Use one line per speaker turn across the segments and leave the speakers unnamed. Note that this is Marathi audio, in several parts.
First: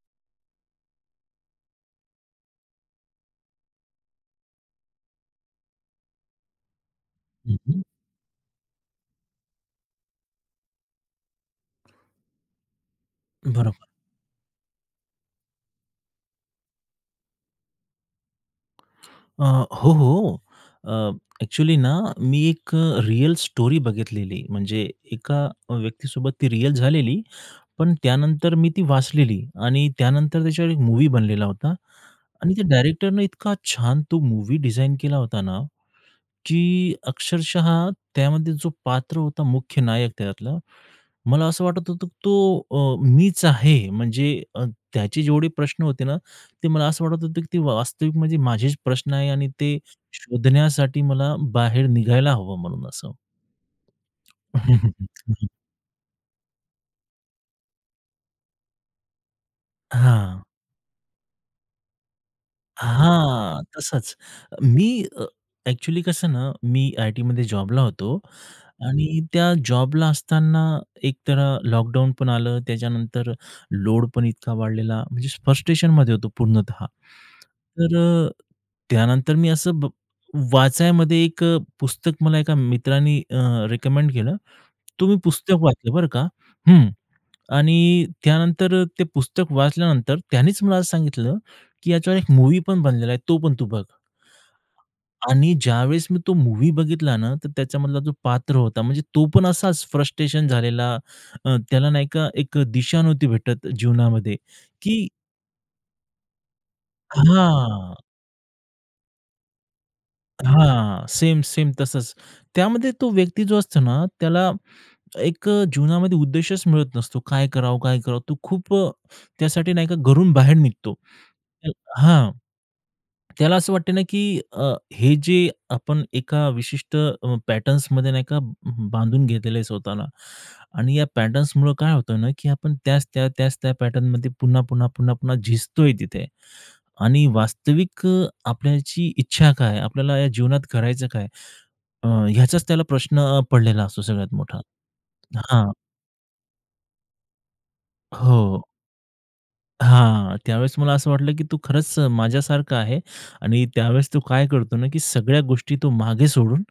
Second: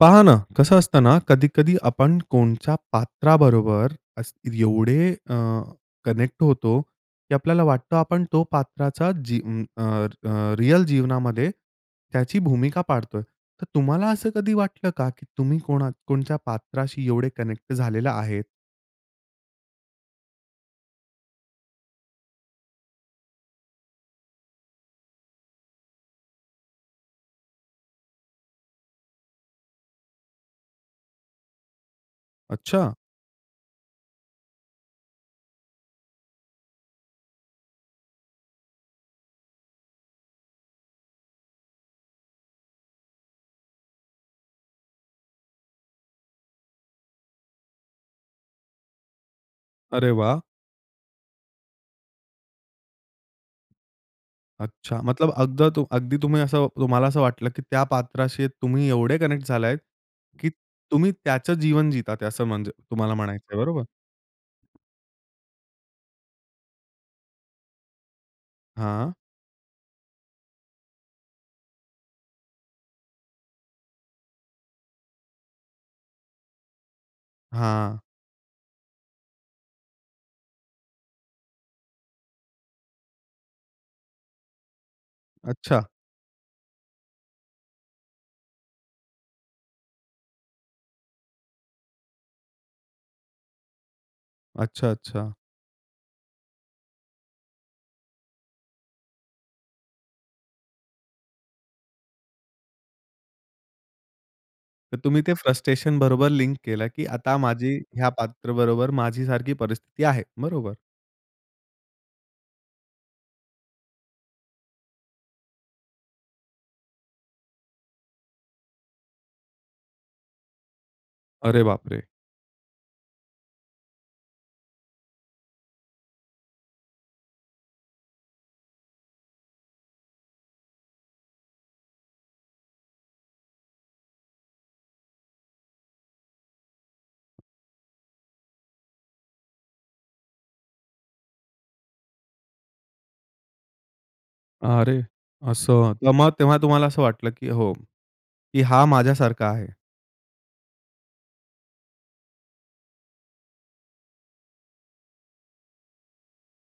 पहा ना. कसं असतं ना? कधी-कधी आपण कोणत्या पात्राबरोबर अस्त्री एवढे अ, कनेक्ट होतो की
हं,
आपल्याला
हं.
वाटतं आपण त्या पात्राची जी अ, अ, रिअल जीवनामध्ये त्याची भूमिका पाडतोय. तर
बरोबर.
तुम्हाला असं कधी वाटलं का, की तुम्ही कोणा कोणच्या पात्राशी एवढे कनेक्ट झालेले आहेत?
अ, हो, हो. अ, ॲक्चुअली ना मी एक अ, रिअल स्टोरी बघितलेली म्हणजे एका अ, व्यक्तीसोबत ती रिअल झालेली. पण त्यानंतर मी ती वाचलेली आणि त्यानंतर त्याच्यावर एक मूव्ही बनलेला होता. आणि त्या
अच्छा.
डायरेक्टरने इतका छान तो मूव्ही डिझाइन केला होता ना की अक्षरशः त्यामध्ये जो पात्र होता मुख्य नायक त्याच्यातला, मला असं वाटत होतं की तो अ, मीचं आहे. म्हणजे अ, त्याचे जेवढे प्रश्न होते ना. ते मला असं वाटत होतं की वा वास्तविक म्हणजे माझेचं प्रश्न आहे आणि ते
अरे वाह!
शोधण्यासाठी मला बाहेर निघायला हवं म्हणून असं.
अच्छा. मतलब अगद अगदी तुम्ही असं तुम्हाला असं वाटलं की त्या पात्राशी तुम्ही एवढे कनेक्ट झाला आहेत
हां.
की तुम्ही त्याचं जीवन जीतात आहेत असं म्हणजे तुम्हाला म्हणायचंय.
हां.
बरोबर?
तसचं. मी अ, ॲक्चुअली कसं ना. मी आयटीमध्ये जॉबला होतो
हां.
आणि त्या जॉबला असताना एकतर अ, लॉकडाउन पण आलं. त्याच्यानंतर लोड पण इतका वाढलेला म्हणजे फ्रस्ट्रेशनमध्ये होतो पूर्णतः. तर
हां.
अ, त्यानंतर मी असं ब वाचायामध्ये एक अ, पुस्तक मला एका मित्राने अ, रिकमेंड केलं. तो मी पुस्तक
अच्छा.
वाचलं बरं का, हं. आणि त्यानंतर अ, ते पुस्तक वाचल्यानंतर त्यांनीच मला सांगितलं की याच्यावर एक मूव्ही पण बनलेला आहे तो पण तू बघ.
अच्छा, अच्छा.
आणि ज्यावेळेस मी तो मूव्ही बघितला ना तर त्याच्यामधला जो पात्र होता म्हणजे तो पण असाचं फ्रस्ट्रेशन झालेला. अ, त्याला नाही का एक दिशा नव्हती भेटतं जीवनामध्ये
तर
की
तुम्ही ते फ्रस्ट्रेशन बरोबर लिंक केलं की आता माझी
हां.
ह्या पात्राबरोबर माझी सारखी परिस्थिती आहे. बरोबर.
हां. सेम-सेम तसचं. त्यामध्ये तो व्यक्ती जो असतो ना त्याला एक अ, जीवनामध्ये उद्देशचं मिळत नसतो. काय करावं? काय करावं? तो खूप अ, त्यासाठी नाही का घरून बाहेर निघतो.
अरे बापरे!
हां. त्याला असं वाटतं ना की अ, हे जे आपण एका विशिष्ट अ, पॅटर्न्समध्ये नाही का ब बांधून घेतलेलं आहे स्वतःला आणि या पॅटर्न्समुळे काय होतं ना की आपण त्याच त्या, त्याच त्या पॅटर्नमध्ये पुन्हा, पुन्हा, पुन्हा, पुन्हा झिजतोय तिथे. आणि वास्तविक अ, आपल्याची इच्छा काय? आपल्याला या जीवनात करायचं काय? अ, ह्याचाचं त्याला प्रश्न अ, पडलेला असतो सगळ्यात मोठा.
अरे,
हां.
असं. तर मग तेव्हा तुम्हाला असं वाटलं की हो, की
हो.
हा माझ्यासारखा आहे.
हां. त्यावेळेस मला असं वाटलं की तो खरचं अ, माझ्यासारखा आहे आणि त्यावेळेस तो काय करतो ना की सगळ्या गोष्टी तो मागे सोडून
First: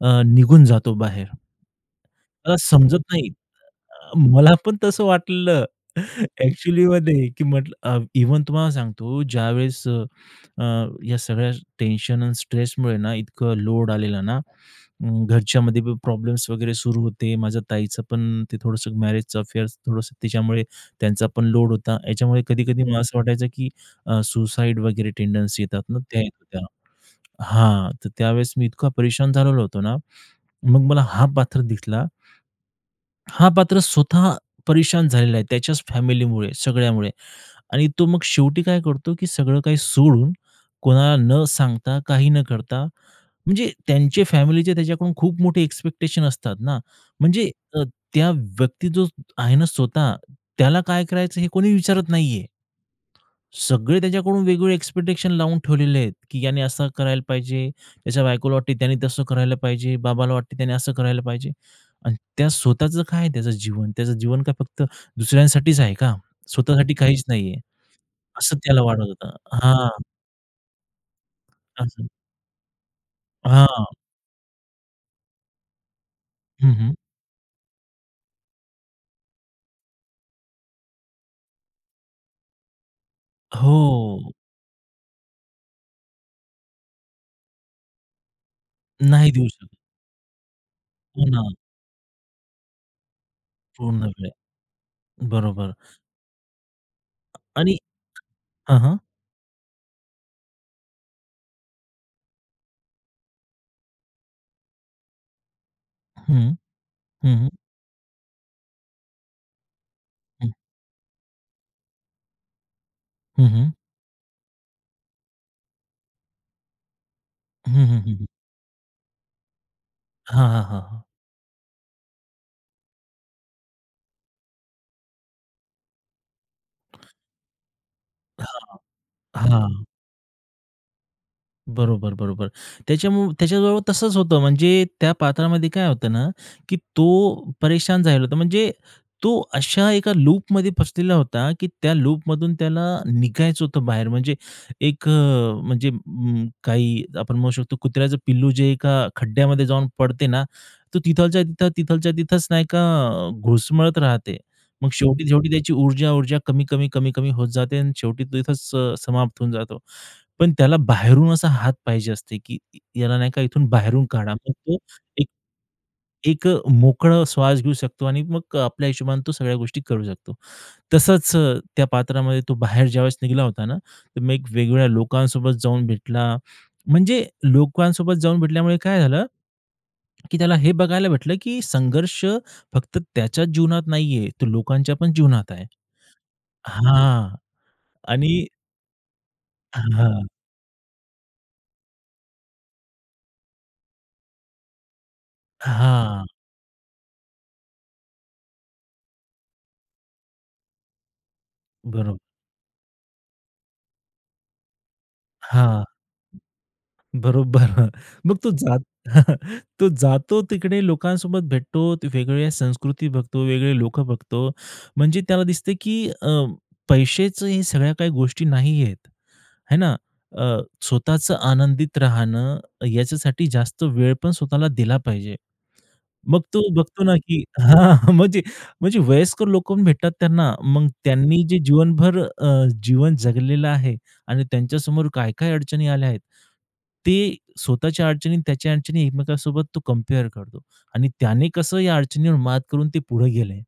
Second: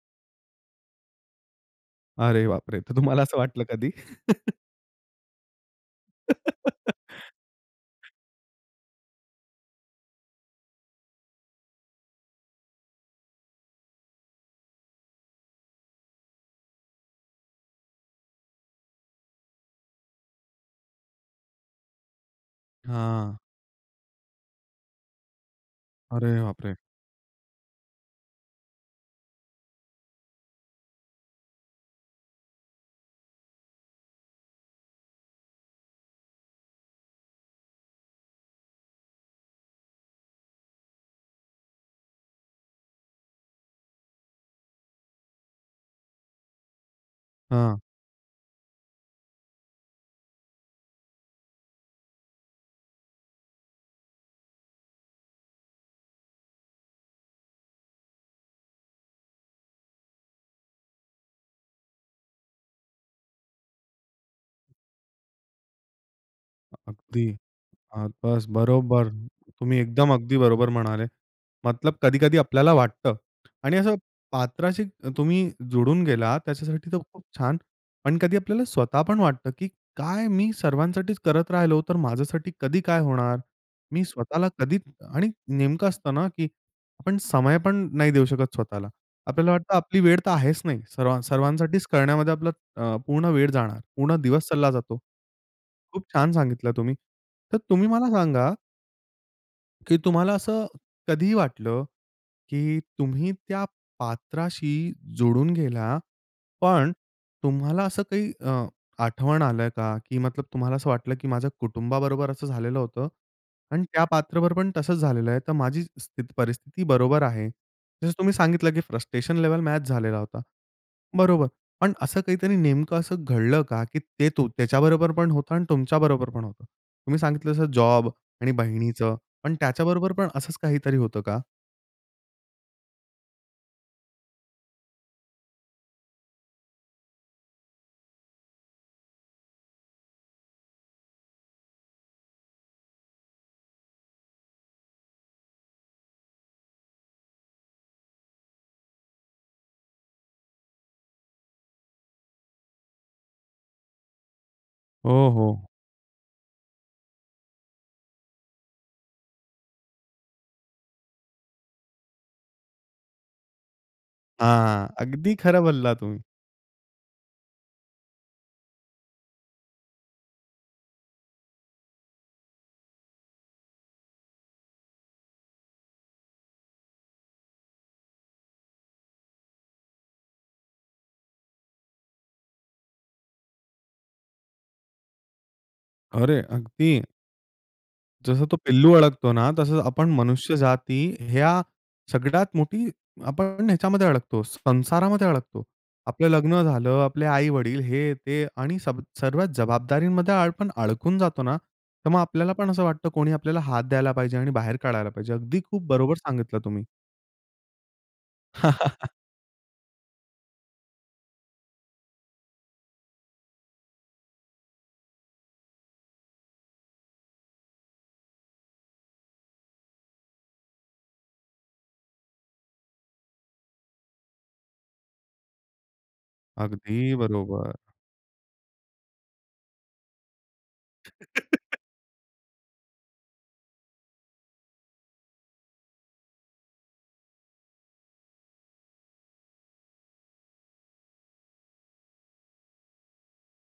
अ, निघून जातो बाहेर.
अरे
मला
बापरे! तर
समजत
तुम्हाला
नाही
असं वाटलं कधी?
अ मला पण तसं वाटलेलं ॲक्चुअलीमध्ये की म्हटलं अ, इव्हन तुम्हाला सांगतो ज्यावेळेस अ, अ, या सगळ्या टेन्शन आणि स्ट्रेसमुळे ना इतकं लोड आलेला ना. म्म, घरच्यामध्ये प्रॉब्लेम्स वगैरे सुरू होते. माझ्या ताईचं पण ते थोडंसं मॅरेजचं अफेअर थोडंसं तिच्यामुळे त्यांचा पण लोड होता. याच्यामुळे कधी-कधी मला असं
हां.
वाटायचं की अ, सुसाईड वगैरे टेंडन्सी येतात ना त्या येत
अरे
होत्या.
बापरे!
हां, तर त्यावेळेस मी इतका परेशान झालेलो होतो ना, मग मला हा पात्र दिसला. हा पात्र स्वतः परेशान झालेला आहे त्याच्याच फॅमिलीमुळे, सगळ्यामुळे आणि तो मग शेवटी काय करतो? की सगळं काही सोडून कोणाला न सांगता, काही न करता म्हणजे त्यांचे फॅमिलीचे त्याच्याकडून खूप मोठे एक्सपेक्टेशन असतात ना म्हणजे
हां.
अ, त्या व्यक्ती जो आहे ना स्वतः त्याला काय करायचं हे कोणी विचारत नाहीये. सगळे त्याच्याकडून वेगवेगळे एक्सपेक्टेशन लावून ठेवलेले आहेत की याने असं करायला पाहिजे, त्याच्या बायकोला वाटते की त्यांनी तसं करायला पाहिजे, बाबाला वाटतं त्याने असं करायला पाहिजे आणि त्या स्वतःचं काय आहे त्याचं जीवन? त्याचं जीवन काय, फक्त दुसऱ्यांसाठीचं आहे का? स्वतःसाठी काहीचं
अगदी.
नाहीये.
अ, बसं,
असं त्याला वाटत
बरोबर.
होतं.
तुम्ही
हां.
एकदम अगदी बरोबर म्हणाले, मतलब
असं.
कधी-कधी आपल्याला वाटतं आणि
हां.
असं पात्राशी त तुम्ही जोडून गेला,
हं,
त्याच्यासाठी
हं.
तर खूप छानं. पण कधी आपल्याला स्वतः पण वाटतं की काय मी सर्वांसाठीचं करत राहिलो, तर माझ्यासाठी कधी काय होणार? मी
हो.
स्वतःला कधी आणि नेमकं असतं ना की आपण समय पण नाही देऊ शकत स्वतःला.
नाही देऊ
आपल्याला
शकत.
वाटतं आपली वेळ तर आहेचं नाही सर्व
पुन्हा.
सर्वांसाठीचं करण्यामध्ये आपला अ, पूर्ण वेळ जाणार.
पूर्ण
पूर्ण
वेळ.
दिवस सरला जातो.
बरोबर.
खूप छानं सांगितलं तुम्ही. तर
आणि
तुम्ही मला सांगा
हं, हं.
की तुम्हाला असं कधी वाटलं, की तुम्ही त्या पात्राशी जोडून गेला.
हं,
पण
हं, हं.
तुम्हाला असं काही अ, आठवण आल का? की मतलब
हं.
तुम्हाला असं वाटलं, की माझ्या कुटुंबाबरोबर असं झालेलं होतं
हं, हं.
आणि त्या पात्राबरोबर पण तसच झालेलं आहे. तर माझी स्थित परिस्थिती बरोबर आहे.
हं, हं,
जसं
हं, हं.
तुम्ही सांगितलं, की फ्रस्ट्रेशन लेव्हल मॅच झालेला होता.
हां, हां, हां, हां.
बरोबर. पण असं काहीतरी नेमकं असं घडलं का? की ते तू त्याच्याबरोबर पण होतं आणि तुमच्याबरोबर पण होतं. तुम्ही सांगितलं तसं जॉब
हां,
आणि बहिणीचं,
हां.
पण
हां.
त्याच्याबरोबर पण असंच काहीतरी होतं का?
बरोबर, बरोबर. त्याच्यामुळ त्याच्याजवळ तसंच होतं. म्हणजे त्या पात्रामध्ये काय होतं ना, की तो परेशान झालला होता. म्हणजे तो अशा एका लूपमध्ये फसलेला होता, की त्या लूपमधून त्याला निघायचं होतं बाहेर, म्हणजे एक अ, म्हणजे उम्म, काही आपण म्हणू शकतो कुत्र्याचं पिल्लू जे एका खड्ड्यामध्ये जाऊन पडते ना, तो तिथल्या तिथं तिथल्या तिथंच नाही का, घुटमळत राहते. मग
हो,
शेवटी-शेवटी
हो.
त्याची ऊर्जा ऊर्जा कमी-कमी, कमी-कमी होत जाते आणि शेवटी तो तिथंच अ, समाप्त होऊन जातो. पण त्याला बाहेरून असा हात पाहिजे असते, की याला नाही का इथून बाहेरून काढा. मग तो
हां,
एक
अगदी खरं बोलला तुम्ही.
एक अ, मोकळा श्वास घेऊ शकतो आणि मग आपल्या हिशोबाने तो सगळ्या गोष्टी करू शकतो. तसंच त्या पात्रामध्ये तो बाहेर ज्यावेळेस निघाला होता ना, मग एक वेगवेगळ्या लोकांसोबत जाऊन भेटला, म्हणजे लोकांसोबत जाऊन भेटल्यामुळे काय झालं, की त्याला हे बघायला भेटलं की संघर्ष फक्त त्याच्याच जीवनात नाही आहे, तो लोकांच्या पण जीवनात आहे
अरे! अगदी.
हां आणि
जसं तो पिल्लू अडकतो ना, तसंच
हां,
आपण
हां.
मनुष्य जाती ह्या सगळ्यात मोठी आपण ह्याच्यामध्ये अडकतोच, संसारामध्ये अडकतो.
हां.
आपलं लग्न झालं. आपले आई-वडील. हे, ते आणि सब सर्व जबाबदारीमध्ये आपण अडकून जातो ना, तर
बरो
मग आपल्याला पण असं वाटतं, कोणी आपल्याला हात द्यायला पाहिजे आणि बाहेर काढायला पाहिजे. अगदी
हां.
खूप बरोबर सांगितलं तुम्ही.
बरोबर. मग तो जात तो जातो तिकडे लोकांसोबत भेटतो, वेगवेगळ्या संस्कृती बघतो, वेगवेगळे लोकं बघतो. म्हणजे त्याला दिसतं, की अ, पैशेच हे या सगळ्या काही गोष्टी नाही आहेत, आहे ना. अ, स्वतःचं आनंदित राहणं, याच्यासाठी जास्त वेळ पण स्वतःला दिला पाहिजे. मग तो बघतो ना,
अगदी
की
बरोबर.
हां. म्हणजे म्हणजे वयस्कर लोकं पण भेटतात त्यांना. मग त्यांनी जे जीवनभर अ, जीवन जगलेलं आहे आणि त्यांच्यासमोर काय-काय अडचणी आल्या आहेत. ते स्वतःच्या अडचणी आणि त्याच्या अडचणी एकमेकांसोबत तो कंपेअर करतो आणि त्याने कसं या अडचणीवर मात करून ते पुढे गेले,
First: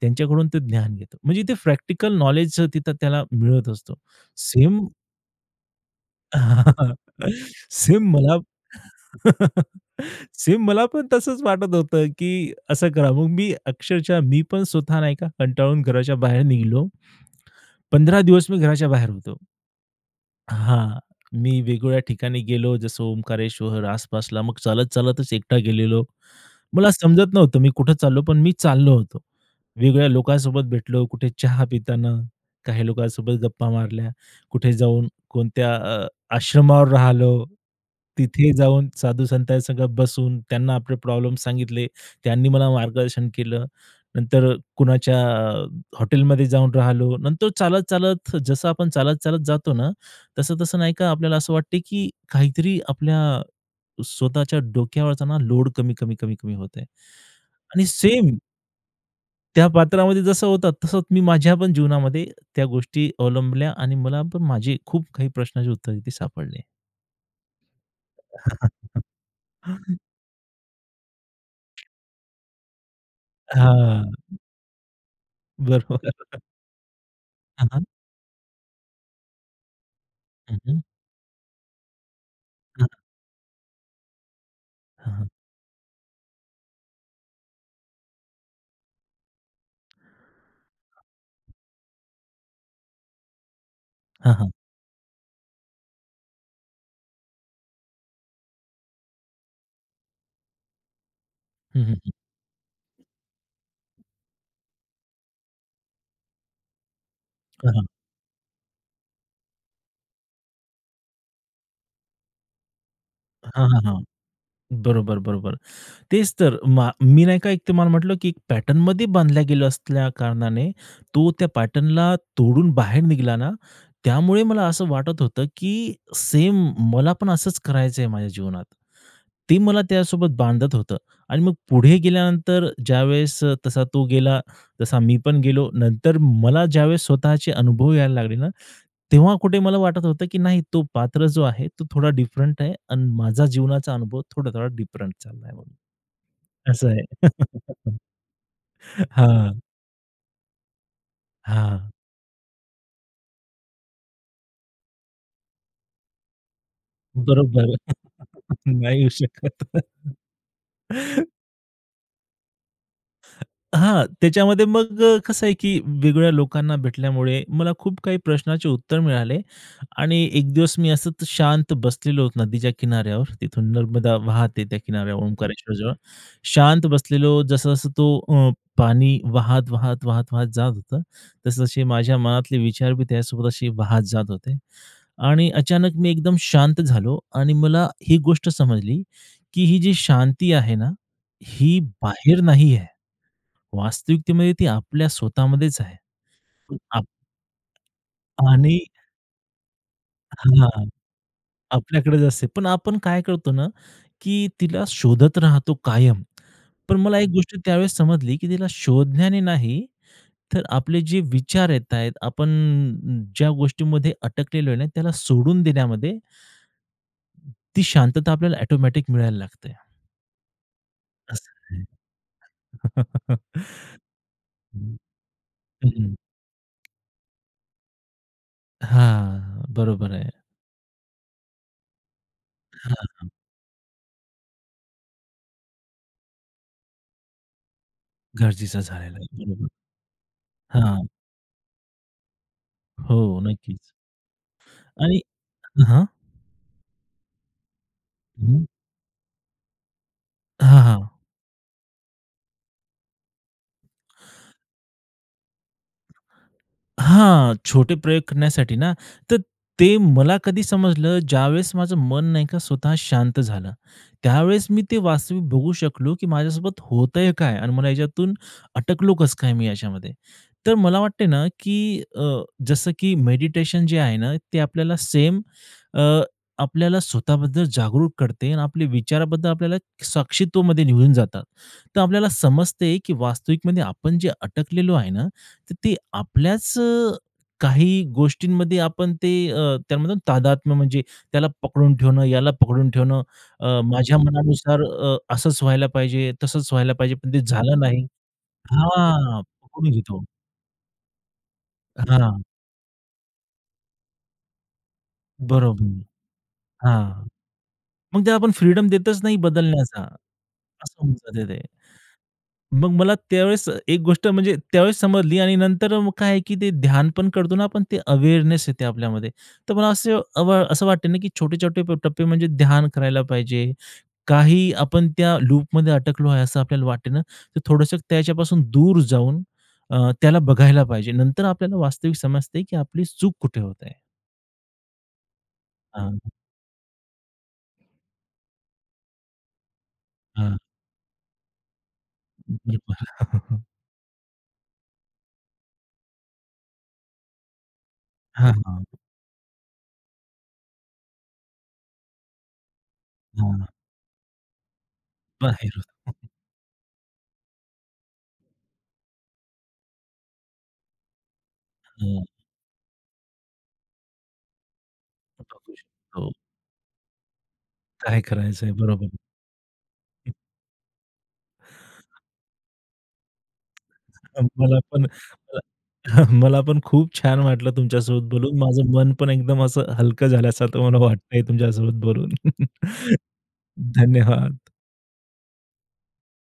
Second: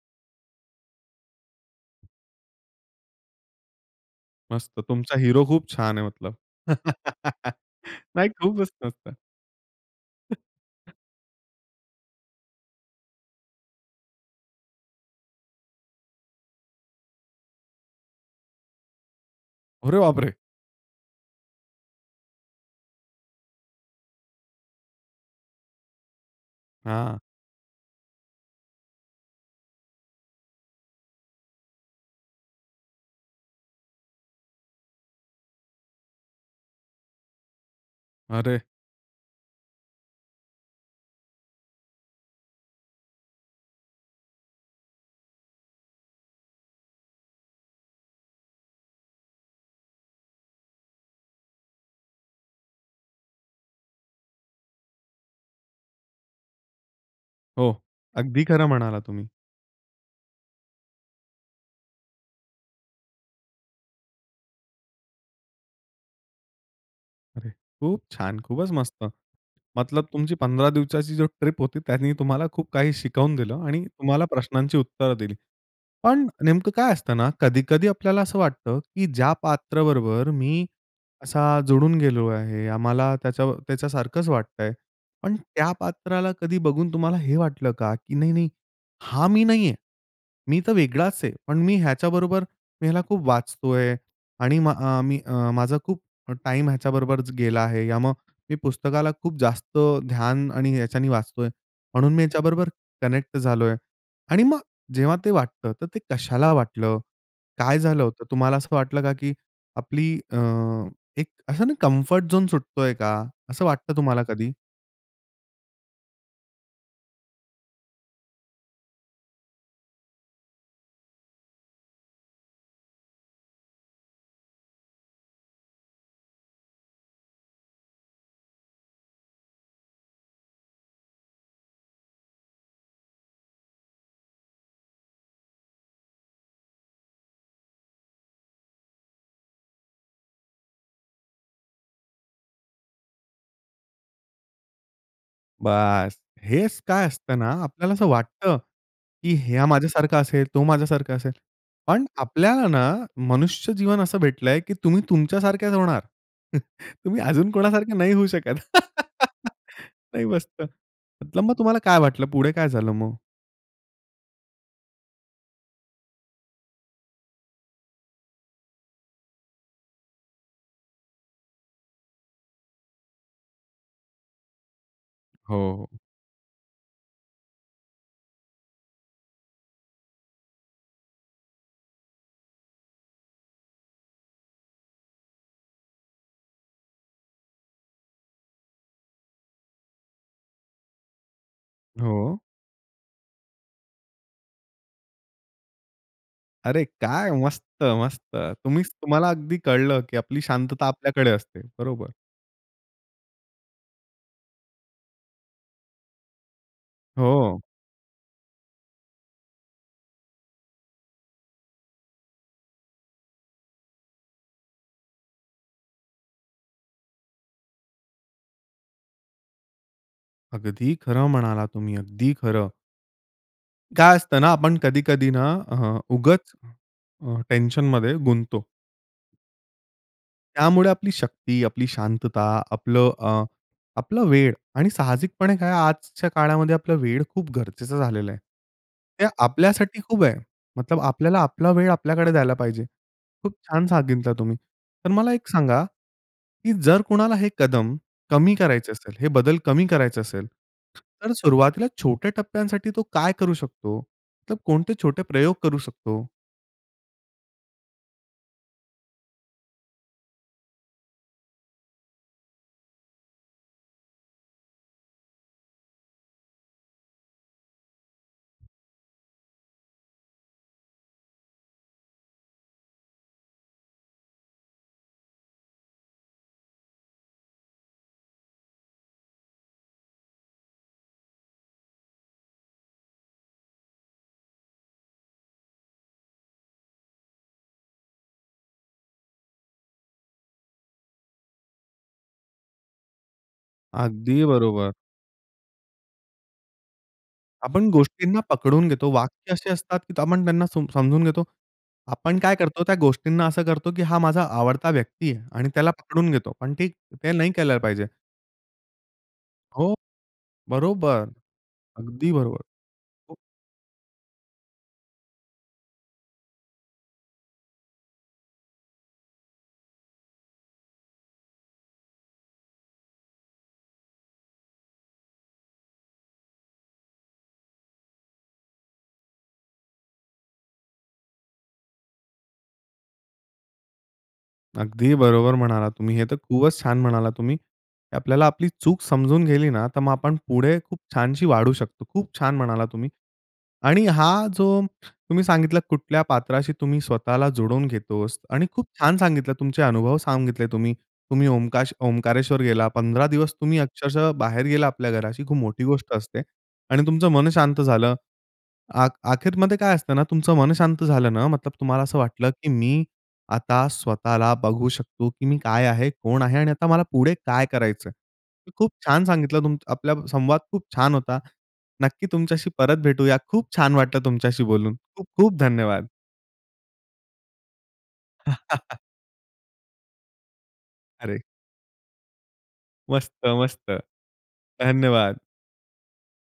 त्यांच्याकडून ते ज्ञान घेतो. म्हणजे ते प्रॅक्टिकल नॉलेजच तिथं त्याला मिळत असतो.
मस्त.
सेम
तुमचा हिरो खूप छान आहे मतलब.
सेम
नाही,
मला
खूपच मस्त.
सेम मला पण तसंच वाटत होतं, की असं करा. मग मी अक्षरशः मी पण स्वतः नाही का कंटाळून घराच्या बाहेर निघालो. 15 दिवस मी घराच्या बाहेर होतो.
अरे बाप रे!
हां, मी वेगवेगळ्या ठिकाणी गेलो, जसं ओंकारेश्वर आसपासला. मग चालत-चालतच एकटा गेलेलो. मला
हां.
समजत नव्हतं मी कुठे चाललो, पण मी चाललो होतो. वेगवेगळ्या लोकांसोबत भेटलो. कुठे चहा पिताना काही लोकांसोबत गप्पा मारल्या. कुठे जाऊन कोणत्या अ, आश्रमावर राहिलो. तिथे
अरे!
जाऊन साधू संतांच्या संगत बसून त्यांना आपले प्रॉब्लेम सांगितले. त्यांनी मला मार्गदर्शन केलं. नंतर कुणाच्या अ, हॉटेलमध्ये जाऊन राहिलो. नंतर चालत-चालत जसं आपण चालत-चालत जातो ना, तसं-तसं नाही का, आपल्याला असं वाटतं, की काहीतरी आपल्या अ, स्वतःच्या डोक्यावरचा लोड कमी-कमी, कमी-कमी होत आहे
हो,
आणि सेम
अगदी खरं म्हणालात तुम्ही.
त्या पात्रामध्ये जसं होतं, तसंच मी माझ्या पण जीवनामध्ये त्या गोष्टी अवलंबल्या आणि मला पण माझे खूप काही प्रश्नाचे उत्तरं ते सापडले.
अरे! खूप छान. खूपच मस्त. मतलब तुमची 15 दिवसाची जी ट्रिप होती त्यानी तुम्हाला खूप काही शिकवून दिलं आणि
हां.
तुम्हाला
हं.
प्रश्नांची उत्तरं दिली. पण
बरोबर.
नेमकं काय असतं ना
हं, हं.
कधी-कधी आपल्याला असं वाटतं, की ज्या पात्र बरोबर
हं,
मी
हं.
असा जुडून गेलो आहे.
हं.
आम्हाला त्याच्या त्याच्यासारखंच वाटतंय.
हं.
पण त्या पात्राला कधी बघून तुम्हाला हे वाटलं का, की नाही, नाही हा मी नाही आहे. मी तर वेगळाच आहे, पण मी ह्याच्याबरोबर मी ह्याला खूप वाचतोय
हां, हां.
आणि म मी अ, माझा खूप टाईम ह्याच्याबरोबरच गेला आहे या मग मी पुस्तकाला खूप जास्त ध्यान आणि ह्याच्याने वाचतोय,
हं, हं, हं.
म्हणून मी ह्याच्याबरोबर कनेक्ट झालोय. आणि मग जेव्हा ते वाटतं तर ते कशाला वाटलं?
हां,
काय
हां.
झालं होतं? तुम्हाला असं वाटलं का, की आपली अ, एक असं नाही कम्फर्ट झोन सुटतोय का? असं
हां, हां,
वाटतं
हां.
तुम्हाला कधी?
बरोबर, बरोबर. तेच तर. मा मी नाही का एक तुम्हाला म्हटलं, की एक पॅटर्नमध्ये बांधल्या गेल्या असल्या कारणाने, तो त्या पॅटर्नला तोडून बाहेर निघला ना, त्यामुळे मला असं वाटत होतं, की सेम मला पण असच करायचं आहे माझ्या जीवनात. ते मला त्यासोबत बांधत होतं. आणि मग पुढे गेल्यानंतर ज्यावेळेस तसा तो गेला, तसा मी पण गेलो. नंतर मला ज्यावेळेस स्वतःचे अनुभव यायला लागले ना, तेव्हा कुठे मला वाटत होतं, की नाही तो पात्र जो आहे, तो थोडा डिफरंट आहे आणि माझा जीवनाचा अनुभव थोडा-थोडा डिफरंट चालला आहे.
बस! हेच
असं
काय
आहे.
असतं ना आपल्याला असं वाटतं, की
हा.
ह्या माझ्यासारखा असेल, तो माझ्यासारखा असेल.
हां.
पण आपल्याला ना मनुष्य जीवन असं भेटलंय, की तुम्ही तुमच्या सारखेच होणार. तुम्ही अजून
बरोबर आहे.
कोणासारखं नाही होऊ शकत.
नाही येऊ शकत.
नाही, मस्त. मतलब मग तुम्हाला काय वाटलं पुढे काय झालं मग?
हां. त्याच्यामध्ये मग कसं आहे, की वेगवेगळ्या लोकांना भेटल्यामुळे, मला खूप काही प्रश्नाचे उत्तर मिळाले आणि एक दिवस मी असंच शांत बसलेलो होतो नदीच्या किनाऱ्यावर. तिथून नर्मदा वाहते त्या किनाऱ्यावर
हो,
ओंकारेश्वरजवळ.
हो.
शांत बसलेलो, जसं-जसं तो अ, पाणी वाहत, वाहत, वाहत, वाहत जात होतं, तसं तसे माझ्या मनातले विचार बी त्यासोबत असे वाहत जात होते आणि अचानक मी एकदम शांत झालो आणि मला एक गोष्ट समजली, की ही जी शांती आहे ना, ही
हो.
बाहेर नाही आहे. वास्तविकतेमध्ये ती आपल्या स्वतः मध्येच आहे.
अरे
आप
काय! मस्त, मस्त.
आणि
तुम्हीच तुम्हाला अगदी कळलं, की आपली शांतता
हां.
आपल्याकडे असते, बरोबर.
आपल्याकडेच असते. पण आपण काय करतो ना, की तिला शोधत राहतो कायम. पण मला एक गोष्ट
हो.
त्यावेळेस समजली, की तिला शोधण्याने नाही, तर आपले जे विचार येतायेत आपण ज्या गोष्टींमध्ये अटकलेलो आहे ना, त्याला सोडून देण्यामध्ये ती शांतता आपल्याला ऑटोमॅटिक मिळायला लागते.
अगदी खरं
असं
म्हणाला
आहे.
तुम्ही. अगदी खरं. काय असतं ना आपण
हं,
कधी-कधी ना
हं,
हां,
हं.
उगाच अ, टेन्शनमध्ये गुंततो.
हां, बरोबर आहे.
त्यामुळे आपली शक्ती, आपली शांतता,
हां,
आपलं
हां.
अ, आपला वेळ आणि साहजिकपणे काय आजच्या काळामध्ये आपला वेळ खूप गरजेचं झालेलं आहे.
गरजेचा झालेला
ते
आहे. बरोबर.
आपल्यासाठी खूप आहे. मतलब
हां.
आपल्याला आपला वेळ आपल्याकडे द्यायला पाहिजे.
हो,
खूप छान
नक्कीच.
सांगितलं तुम्ही. तर
आणि
मला एक सांगा,
हां, हां.
की जर कोणाला हे कदम कमी
हम्म.
करायचं असेल, हे बदल कमी करायचे असेल
हां, हां.
तर सुरुवातीला छोट्या टप्प्यांसाठी तो काय करू शकतो? तर कोणते छोटे प्रयोग करू शकतो?
हां, छोटे प्रयोग करण्यासाठी ना तर ते मला कधी समजलं ज्यावेळेस माझं मन नाही का स्वतः शांत झालं. त्यावेळेस मी ते वास्तविक बघू शकलो की माझ्यासोबत होत आहे काय आणि मला याच्यातून अटकलो कसं काय मी याच्यामध्ये. तर मला वाटत आहे ना की अ, जसं की मेडिटेशन जे आहे ना ते आपल्याला सेम अ, आपल्याला स्वतःबद्दल जागरूक करते आणि आपले विचाराबद्दल आपल्याला साक्षित्वामध्ये निघून जातात. तर आपल्याला समजते की वास्तविकमध्ये आपण जे अटकलेलो आहे ना तर ते आपल्याच अ, काही गोष्टींमध्ये आपण ते अ, त्यामधून तादात्म म्हणजे त्याला पकडून ठेवणं याला पकडून ठेवणं अ, माझ्या
अगदी
मनानुसार
बरोबर.
अ, असंच व्हायला पाहिजे, तसंच व्हायला पाहिजे, पण ते झालं
आपण
नाही
गोष्टींना पकडून घेतो.
हां,
वाक्य असे
पकडून
असतात की
घेतो.
आपण त्यांना सम समजून घेतो. आपण
हां.
काय करतो त्या गोष्टींना असं करतो, की हा माझा आवडता व्यक्ती आहे आणि
बरोबर
त्याला पकडून घेतो. पण ठीक
हां,
ते नाही केलं पाहिजे.
मग ते आपण फ्रीडम देतच नाही
हो,
बदलण्याचा असं होऊन
बरोबर,
जातं ते.
अगदी बरोबर.
मग मला त्यावेळेस एक गोष्ट म्हणजे त्यावेळेस समजली आणि नंतर मग काय आहे की ते ध्यान पण करतो ना पण ते अवेअरनेस येते आपल्यामध्ये. तर मला असं असं अ, वाटते ना की छोटे-छोटे टप्पे म्हणजे ध्यान करायला पाहिजे, काही आपण त्या लूपमध्ये अटकलो आहे असं आपल्याला वाटते ना, तर थोडंसं त्याच्यापासून दूर जाऊन अ, त्याला बघायला पाहिजे नंतर आपल्याला वास्तविक समजते की आपली चूक कुठे होत आहे.
अगदी बरोबर म्हणालात तुम्ही.
हां.
हे तर खूपच छान म्हणालात तुम्ही. आपल्याला आपली चूक समजून गेली ना, तर मग आपण
हां.
पुढे खूप छानशी वाढू शकतो. खूप छान म्हणालात
[unintelligible]
तुम्ही. आणि हा जो तुम्ही सांगितला कुठल्या पात्राशी तुम्ही स्वतःला जोडून घेतोस
हां,
आणि
हां.
खूप छान सांगितलं तुमचे अनुभव सांगितले तुम्ही. तुम्ही ओंकाश ओंकारेश्वर गेला 15 दिवस
हां.
तुम्ही अक्षरशः बाहेर गेला आपल्या घराशी खूप
बाहेरून.
मोठी गोष्ट असते आणि तुमचं मन शांत झालं. अ अखेरमध्ये काय असतं ना तुमचं मन शांत झालं ना मतलब तुम्हाला असं
हं.
वाटलं की मी आता स्वतःला बघू शकतो की मी काय आहे,
हो.
कोण आहे आणि आता मला पुढे काय करायचं?
काय करायचंय?
मी खूप
बरोबर.
छान सांगितलं तुम आपला
हं.
संवाद खूप छान होता. नक्की तुमच्याशी परत भेटूया. खूप छान वाटलं
अ,
तुमच्याशी
मला
बोलून.
पण
खूप खूप
अ,
धन्यवाद.
मला पण खूप छान वाटलं तुमच्यासोबत बोलून. माझं मन पण एकदम असं हलकं झाल्यासारखं मला
अरे.
वाटतंय तुमच्यासोबत बोलून.
मस्त, मस्त.
धन्यवाद.
धन्यवाद.